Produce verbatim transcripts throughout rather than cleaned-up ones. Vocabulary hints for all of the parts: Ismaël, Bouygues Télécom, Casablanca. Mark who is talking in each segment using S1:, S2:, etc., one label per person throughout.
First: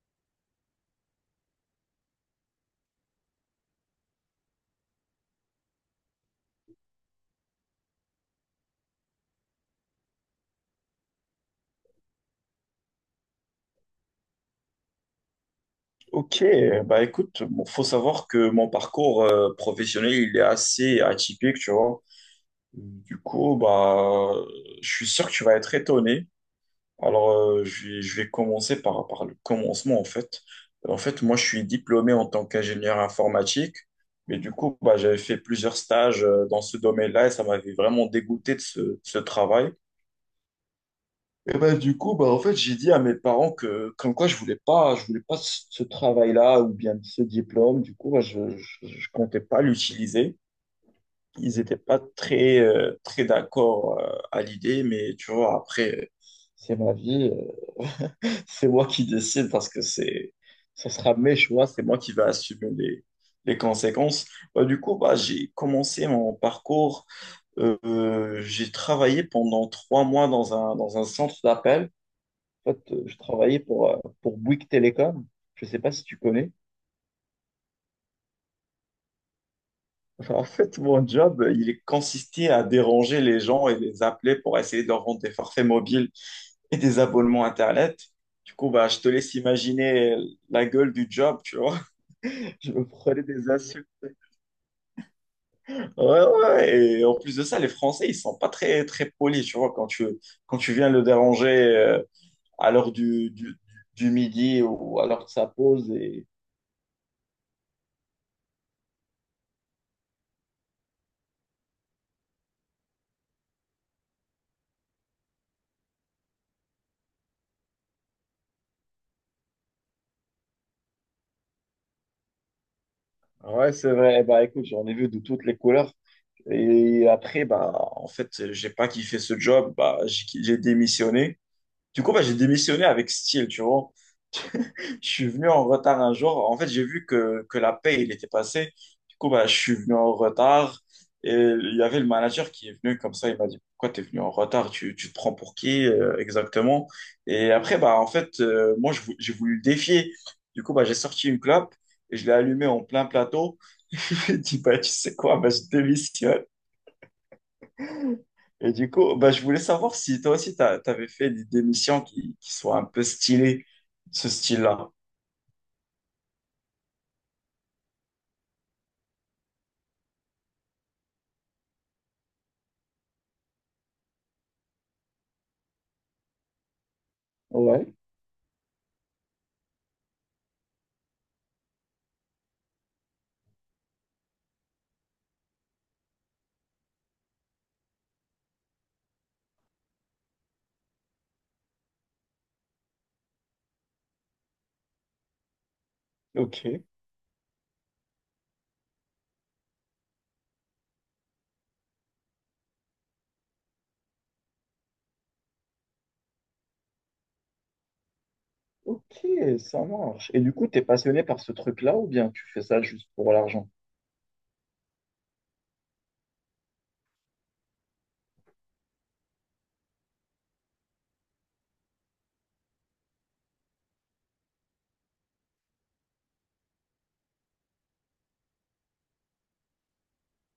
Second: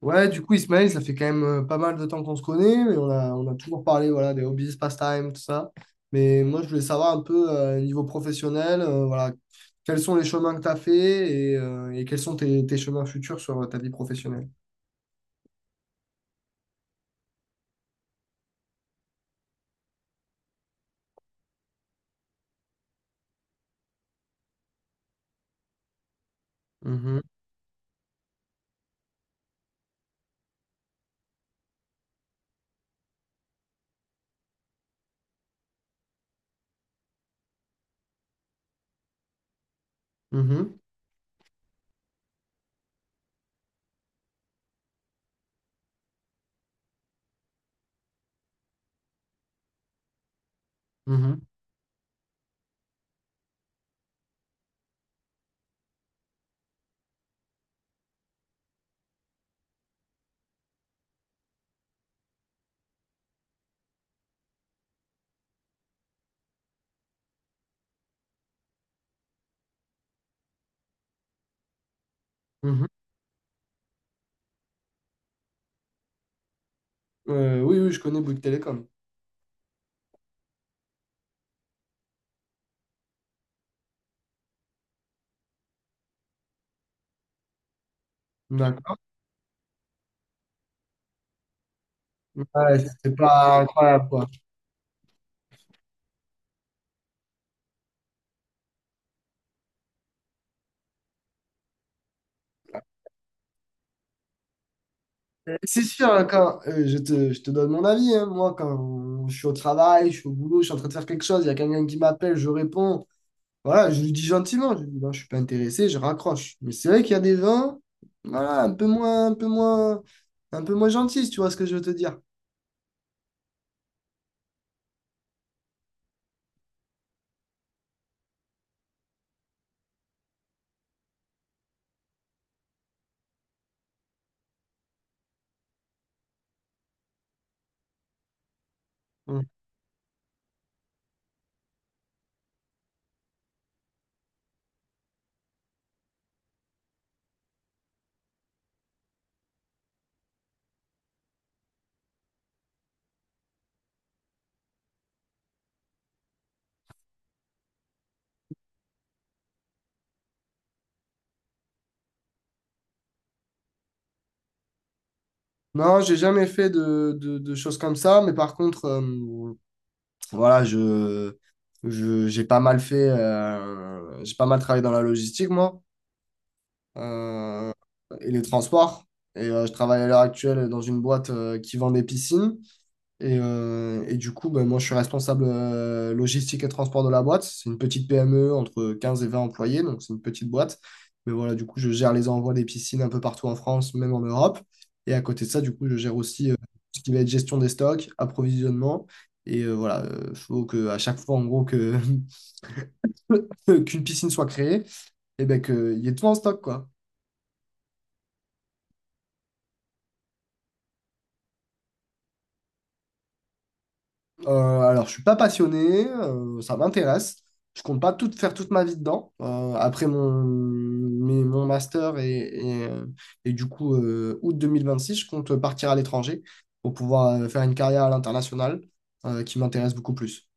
S1: Ouais, du coup, Ismaël, ça fait quand même euh, pas mal de temps qu'on se connaît, mais on a, on a toujours parlé, voilà, des hobbies, pastimes, tout ça. Mais moi, je voulais savoir un peu, euh, niveau professionnel, euh, voilà, quels sont les chemins que tu as fait et, euh, et quels sont tes, tes chemins futurs sur euh, ta vie professionnelle.
S2: Ok, bah écoute, bon, faut savoir que mon parcours euh, professionnel, il est assez atypique, tu vois. Du coup, bah, je suis sûr que tu vas être étonné.
S1: Mhm,
S2: Alors, euh, je vais, je vais commencer par, par le commencement, en fait. En fait, moi, je suis diplômé en tant qu'ingénieur informatique, mais du coup, bah, j'avais fait plusieurs stages euh, dans ce domaine-là et ça m'avait vraiment dégoûté de ce, de ce travail.
S1: mhm,
S2: Et ben, du coup, bah, en fait, j'ai dit à mes parents que, comme quoi, je voulais pas, je voulais pas ce ce travail-là ou bien ce diplôme. Du coup, bah, je, je, je comptais pas l'utiliser.
S1: mhm,
S2: Ils étaient pas très, euh, très d'accord, euh, à l'idée, mais tu vois, après, euh, c'est ma vie, euh, c'est moi qui décide parce que c'est, ce sera mes choix, c'est moi qui vais assumer les, les conséquences. Bah, du coup, bah, j'ai commencé mon parcours. Euh, j'ai travaillé pendant trois mois dans un, dans un centre d'appel. En
S1: mhm.
S2: fait, euh, je travaillais pour, euh, pour Bouygues Télécom. Je ne sais pas si tu connais.
S1: Euh, oui, oui, je connais Bouygues Télécom.
S2: En fait, mon job, euh, il consistait à déranger les gens et les appeler pour essayer de leur vendre des forfaits mobiles et des abonnements Internet. Du coup, bah,
S1: D'accord.
S2: je te laisse imaginer la gueule du job, tu vois. Je
S1: Ouais,
S2: me
S1: c'est
S2: prenais des
S1: pas
S2: insultes.
S1: incroyable, quoi.
S2: Ouais, ouais. Et en plus de ça, les Français, ils sont pas très, très polis, tu vois, quand tu, quand tu viens le déranger euh, à l'heure du, du, du midi ou à l'heure de sa
S1: C'est
S2: pause.
S1: sûr, hein,
S2: Et...
S1: quand euh, je te, je te donne mon avis, hein. Moi, quand je suis au travail, je suis au boulot, je suis en train de faire quelque chose, il y a quelqu'un qui m'appelle, je réponds. Voilà, je lui dis gentiment, je lui dis non, je suis pas intéressé, je raccroche. Mais c'est vrai qu'il y a des vins, voilà, un peu moins, un peu moins, un peu moins gentils, si tu vois ce que je veux te dire.
S2: Ouais, c'est vrai. Bah, écoute, j'en ai vu de toutes les couleurs. Et après, bah, en fait, j'ai pas kiffé ce job, bah, j'ai j'ai démissionné. Du coup, bah, j'ai démissionné avec style, tu vois. Je suis venu en retard un jour. En fait, j'ai vu que, que la paye, il était passé. Du coup,
S1: Mm.
S2: bah, je suis venu en retard. Et il y avait le manager qui est venu comme ça. Il m'a dit, pourquoi t'es venu en retard? Tu, tu te prends pour qui, euh, exactement? Et après, bah, en fait, euh, moi, je vou- j'ai voulu le défier. Du coup, bah, j'ai sorti une clope et je l'ai allumée en plein plateau. Il m'a dit, bah, tu sais quoi? Bah, je démissionne. Et du coup, bah, je voulais savoir si toi aussi, tu avais fait des, des missions qui, qui soient un peu stylées, ce style-là.
S1: Non, j'ai jamais fait de, de, de choses comme ça, mais par contre, euh, voilà, je, je, j'ai pas mal fait, euh, j'ai pas mal travaillé dans la logistique, moi, euh,
S2: Ouais.
S1: et les transports. Et euh, je travaille à l'heure actuelle dans une boîte euh, qui vend des piscines. Et, euh, et du coup, ben, moi, je suis responsable euh, logistique et transport de la boîte. C'est une petite P M E entre quinze et vingt employés, donc c'est une petite boîte. Mais voilà, du coup, je gère les envois des piscines un peu partout en France, même en Europe. Et à côté de ça, du coup, je gère aussi euh,
S2: Ok.
S1: ce qui va être gestion des stocks, approvisionnement. Et euh, voilà, il faut que à chaque fois, en gros, que qu'une piscine soit créée, et ben qu'il y ait tout en stock, quoi.
S2: Ok, ça marche. Et du coup, t'es passionné par ce truc-là ou bien tu fais ça juste pour l'argent?
S1: Euh, alors, je suis pas passionné, euh, ça m'intéresse. Je compte pas tout faire toute ma vie dedans. Euh, après mon, mes- mon master et, et, euh, et du coup, euh, août six je compte partir à l'étranger pour pouvoir euh, faire une carrière à l'international euh, qui m'intéresse beaucoup plus.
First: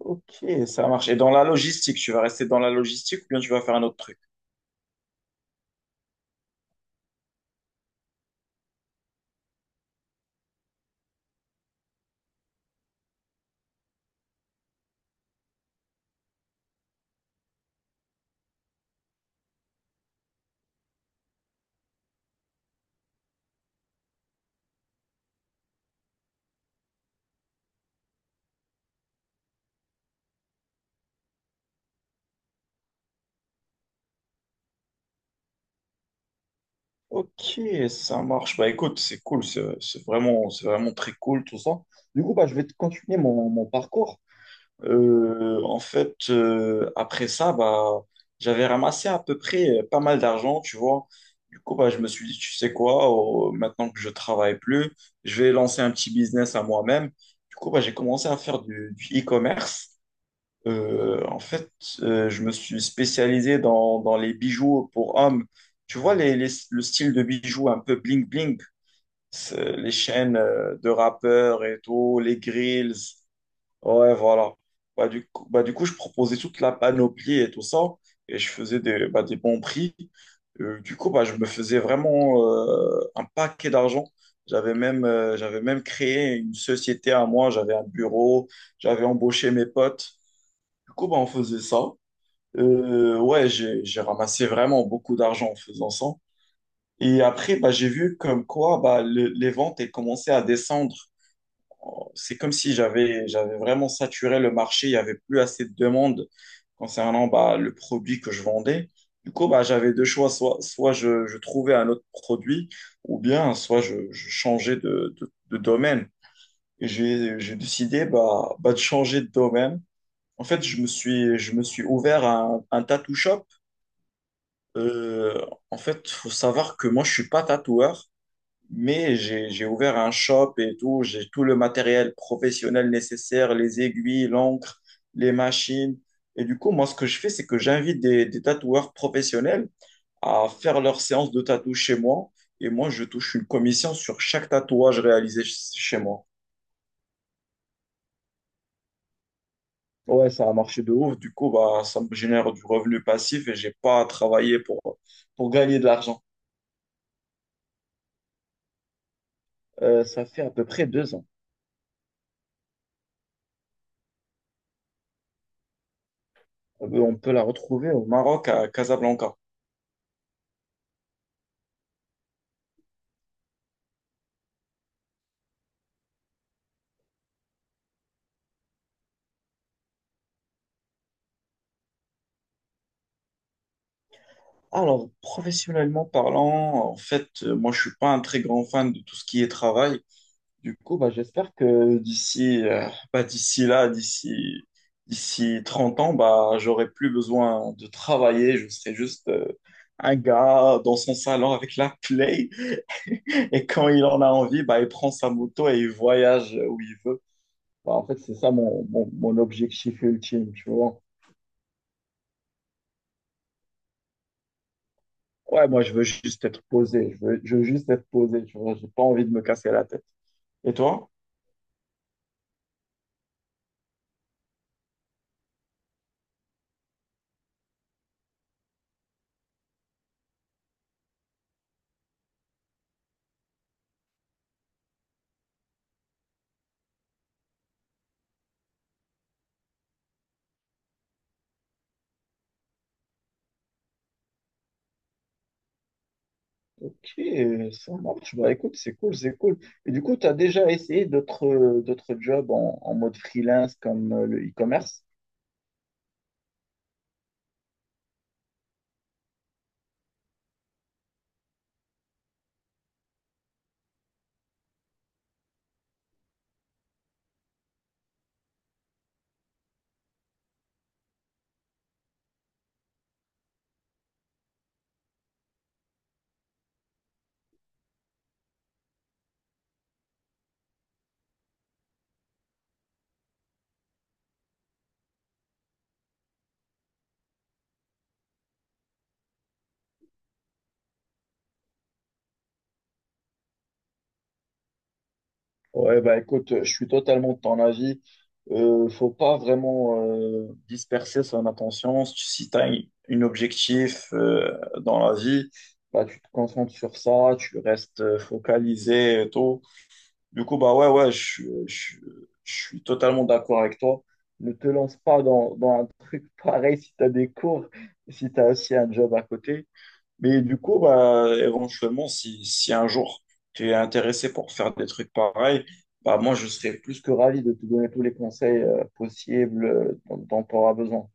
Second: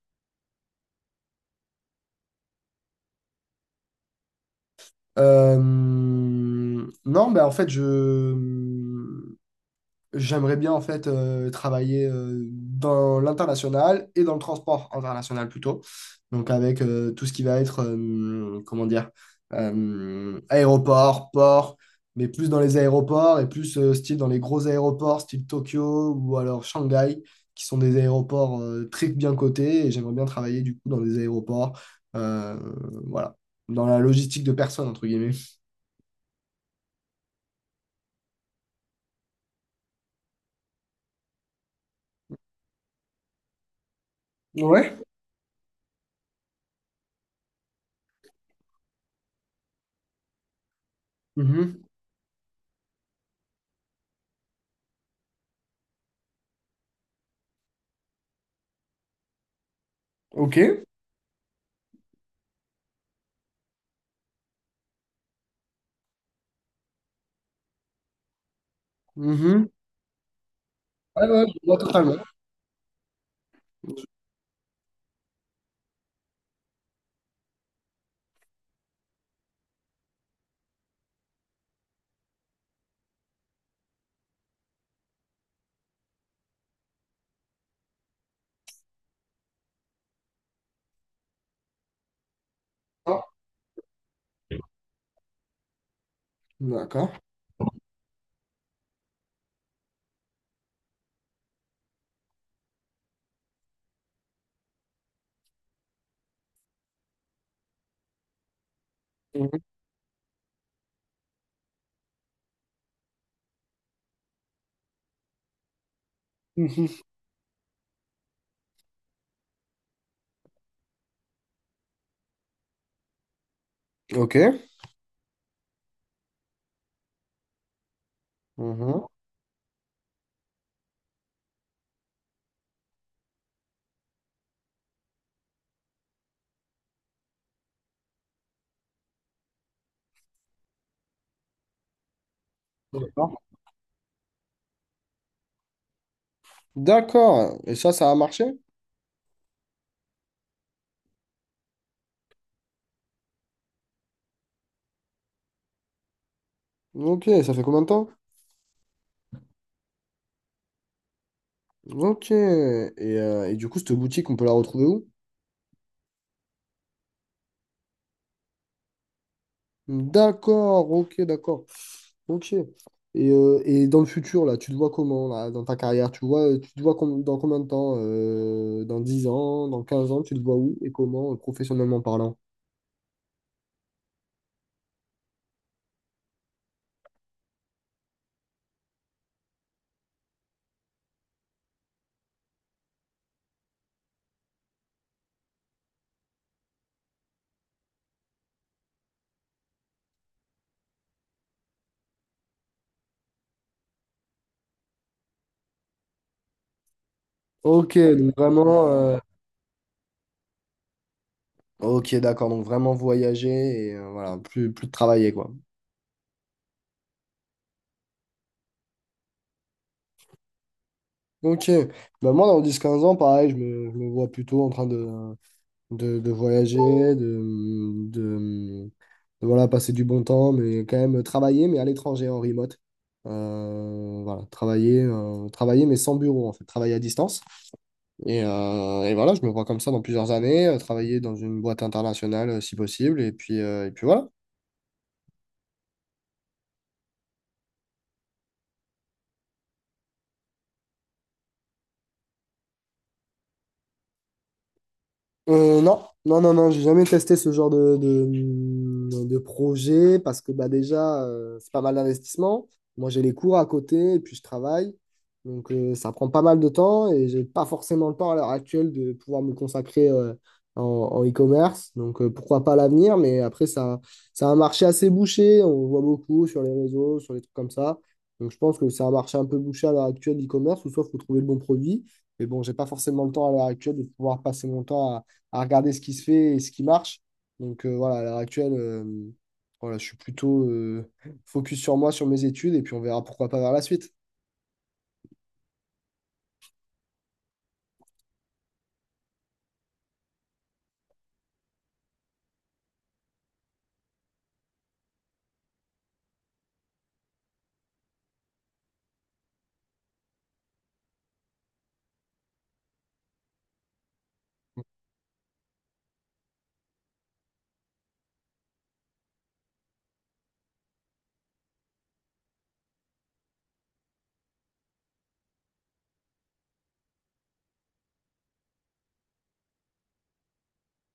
S2: Ok, ça marche. Et dans la logistique, tu vas rester dans la logistique ou bien tu vas faire un autre truc?
S1: Euh, non, ben en fait, je, j'aimerais bien en fait euh, travailler euh, dans l'international et dans le transport international plutôt. Donc avec euh, tout ce qui va être euh, comment dire, euh, aéroport, port, mais plus dans les aéroports et plus euh, style dans les gros aéroports style Tokyo ou alors Shanghai qui sont des aéroports euh, très bien cotés et j'aimerais bien travailler du coup dans des aéroports, euh, voilà, dans la logistique de personnes entre guillemets.
S2: Ok, ça marche. Bah écoute, c'est cool, c'est c'est vraiment, c'est vraiment très cool tout ça. Du coup, bah, je vais te continuer mon, mon parcours.
S1: Ouais.
S2: Euh, en fait, euh, après ça, bah, j'avais ramassé à peu près euh, pas mal d'argent, tu vois. Du coup,
S1: Mhm.
S2: bah, je me suis dit, tu sais quoi, euh, maintenant que je travaille plus, je vais lancer un petit business à moi-même. Du coup, bah, j'ai commencé à faire du, du e-commerce.
S1: Ok.
S2: Euh, en fait, euh, je me suis spécialisé dans, dans les bijoux pour hommes. Tu vois, les, les- le style de bijoux un peu bling-bling,
S1: Mhm.
S2: les chaînes euh, de
S1: Ouais, ouais,
S2: rappeurs
S1: je vois
S2: et
S1: totalement.
S2: tout, les grills. Ouais, voilà. Bah, du coup, bah, du coup, je proposais toute la panoplie et tout ça, et je faisais des, bah, des bons prix. Euh, du coup, bah, je me faisais vraiment euh, un paquet d'argent. J'avais même, euh, j'avais même créé une société à moi, j'avais un bureau, j'avais embauché mes potes. Du coup, bah, on faisait ça. Euh, ouais, j'ai, j'ai ramassé vraiment beaucoup d'argent en faisant ça.
S1: D'accord.
S2: Et après, bah, j'ai vu comme quoi bah, le- les ventes elles commençaient à descendre. Oh, c'est comme si j'avais j'avais vraiment saturé le marché, il n'y avait plus assez de demandes concernant bah, le produit que je vendais. Du coup,
S1: Mhm.
S2: bah, j'avais deux choix, soit, soit je, je trouvais un autre produit, ou bien soit je, je changeais de, de, de domaine. Et
S1: Mhm.
S2: j'ai, j'ai décidé bah, bah, de changer de domaine. En fait, je me suis, je me suis ouvert à un, un tattoo shop.
S1: Ok.
S2: Euh, En fait, faut savoir que moi, je suis pas tatoueur.
S1: Mhm.
S2: Mais j'ai, j'ai ouvert un shop et tout, j'ai tout le matériel professionnel nécessaire, les aiguilles, l'encre, les machines. Et du coup, moi, ce que je fais, c'est que j'invite des, des tatoueurs professionnels à faire leur séance de tatou chez moi. Et moi, je
S1: D'accord.
S2: touche une commission sur chaque tatouage réalisé ch- chez moi.
S1: D'accord. Et ça, ça a marché?
S2: Ouais, ça a marché de ouf. Du coup, bah, ça me génère du revenu passif et j'ai pas à travailler pour, pour gagner de l'argent.
S1: Ok, ça fait combien de temps?
S2: Euh, ça fait à peu près deux ans.
S1: Ok. Et, euh, et du coup, cette boutique, on peut la retrouver où?
S2: Euh, On peut la retrouver au Maroc, à Casablanca.
S1: D'accord, ok, d'accord. Ok. Et, euh, et dans le futur, là, tu te vois comment, là, dans ta carrière? Tu vois, tu te vois com- dans combien de temps? Euh, dans dix ans, dans quinze ans, tu te vois où et comment, euh, professionnellement parlant?
S2: Alors, professionnellement parlant, en fait, euh, moi, je suis pas un très grand fan de tout ce qui est travail. Du coup, bah, j'espère que d'ici, euh, bah, d'ici là, d'ici, d'ici trente ans, bah, j'aurai plus besoin de travailler. Je serai juste, euh, un gars dans son salon avec la play. Et quand il en a envie, bah, il prend sa moto et il voyage où il veut. Bah,
S1: Ok,
S2: en fait, c'est
S1: donc
S2: ça mon,
S1: vraiment.
S2: mon,
S1: euh,
S2: mon objectif ultime, tu vois.
S1: Ok, d'accord. Donc vraiment voyager et euh, voilà, plus, plus de travailler, quoi.
S2: Ouais, moi, je veux juste être posé. Je veux, je veux juste être posé, tu vois. J'ai pas envie de me casser la tête. Et toi?
S1: Ok, bah moi dans dix quinze ans, pareil, je me, je me vois plutôt en train de, de, de voyager, de, de, de, voilà, passer du bon temps, mais quand même travailler, mais à l'étranger, en remote. Euh, voilà, travailler, euh, travailler, mais sans bureau, en fait, travailler à distance. Et, euh, et voilà, je me vois comme ça dans plusieurs années, euh, travailler dans une boîte internationale euh, si possible, et puis, euh, et puis voilà.
S2: Ok, ça marche. Bah, écoute, c'est cool, c'est cool. Et du coup, tu as déjà essayé d'autres d'autres jobs en, en mode freelance comme euh, le e-commerce?
S1: Euh, non, non, non, non, j'ai jamais testé ce genre de, de, de projet parce que bah, déjà, euh, c'est pas mal d'investissement. Moi, j'ai les cours à côté et puis je travaille. Donc, euh, ça prend pas mal de temps et j'ai pas forcément le temps à l'heure actuelle de pouvoir me consacrer euh, en, en e-commerce. Donc, euh, pourquoi pas à l'avenir, mais après, ça, c'est un marché assez bouché. On voit beaucoup sur les réseaux, sur les trucs comme ça. Donc, je pense que c'est un marché un peu bouché à l'heure actuelle, l'e-commerce, ou soit il faut trouver le bon produit. Mais bon, j'ai pas forcément le temps à l'heure actuelle de pouvoir passer mon temps à regarder ce qui se fait et ce qui marche. Donc euh, voilà, à l'heure actuelle, euh, voilà, je suis plutôt euh, focus sur moi, sur mes études, et puis on verra pourquoi pas vers la suite.
S2: Ouais, bah écoute, je suis totalement de ton avis. Euh, faut pas vraiment euh, disperser son attention. Si tu as un objectif euh, dans la vie, bah, tu te concentres sur ça, tu restes euh, focalisé et tout. Du coup, bah ouais, ouais, je, suis- je, suis je suis totalement d'accord avec toi. Ne te lance pas dans, dans un truc pareil si tu as des cours, si tu as aussi un job à côté. Mais du coup, bah, éventuellement, si, si un jour tu es intéressé pour faire des trucs pareils, bah moi, je serais plus que ravi de te donner tous les conseils euh, possibles euh, dont, dont tu auras besoin.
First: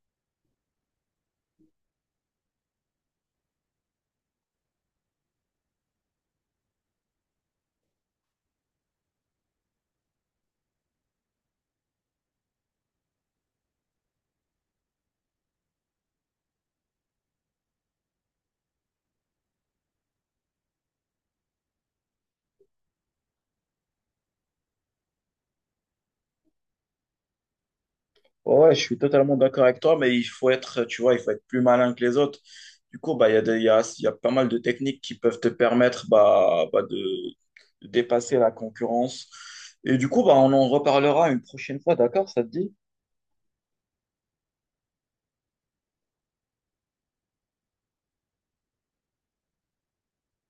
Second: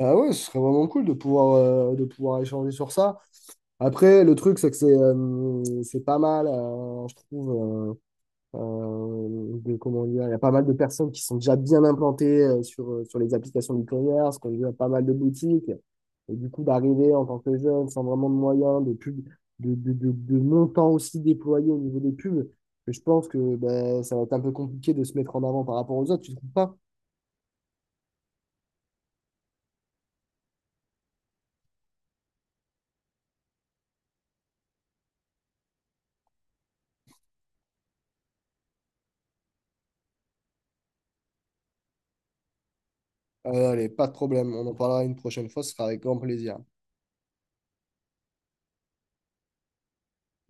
S1: Ah ouais, ce serait vraiment cool de pouvoir, euh, de pouvoir échanger sur ça. Après, le truc, c'est que c'est euh, c'est pas mal, euh, je trouve. Euh, euh, de comment dire, il y a pas mal de personnes qui sont déjà bien implantées euh, sur, euh, sur les applications e-commerce, qu'on a pas mal de boutiques. Et du coup, d'arriver en tant que jeune, sans vraiment de moyens, de pub, de, de, de, de montants aussi déployés au niveau des pubs, que je pense que ben, ça va être un peu compliqué de se mettre en avant par rapport aux autres, tu ne trouves pas?
S2: Ouais, ouais, je suis totalement d'accord avec toi, mais il faut être, tu vois, il faut être plus malin que les autres. Du coup, bah, il y a des- il y a, il y a pas mal de techniques qui peuvent te permettre bah, bah, de, de dépasser la concurrence. Et du coup, bah, on en reparlera une prochaine fois, d'accord? Ça te dit?
S1: Euh, allez, pas de problème, on en parlera une prochaine fois, ce sera avec grand plaisir.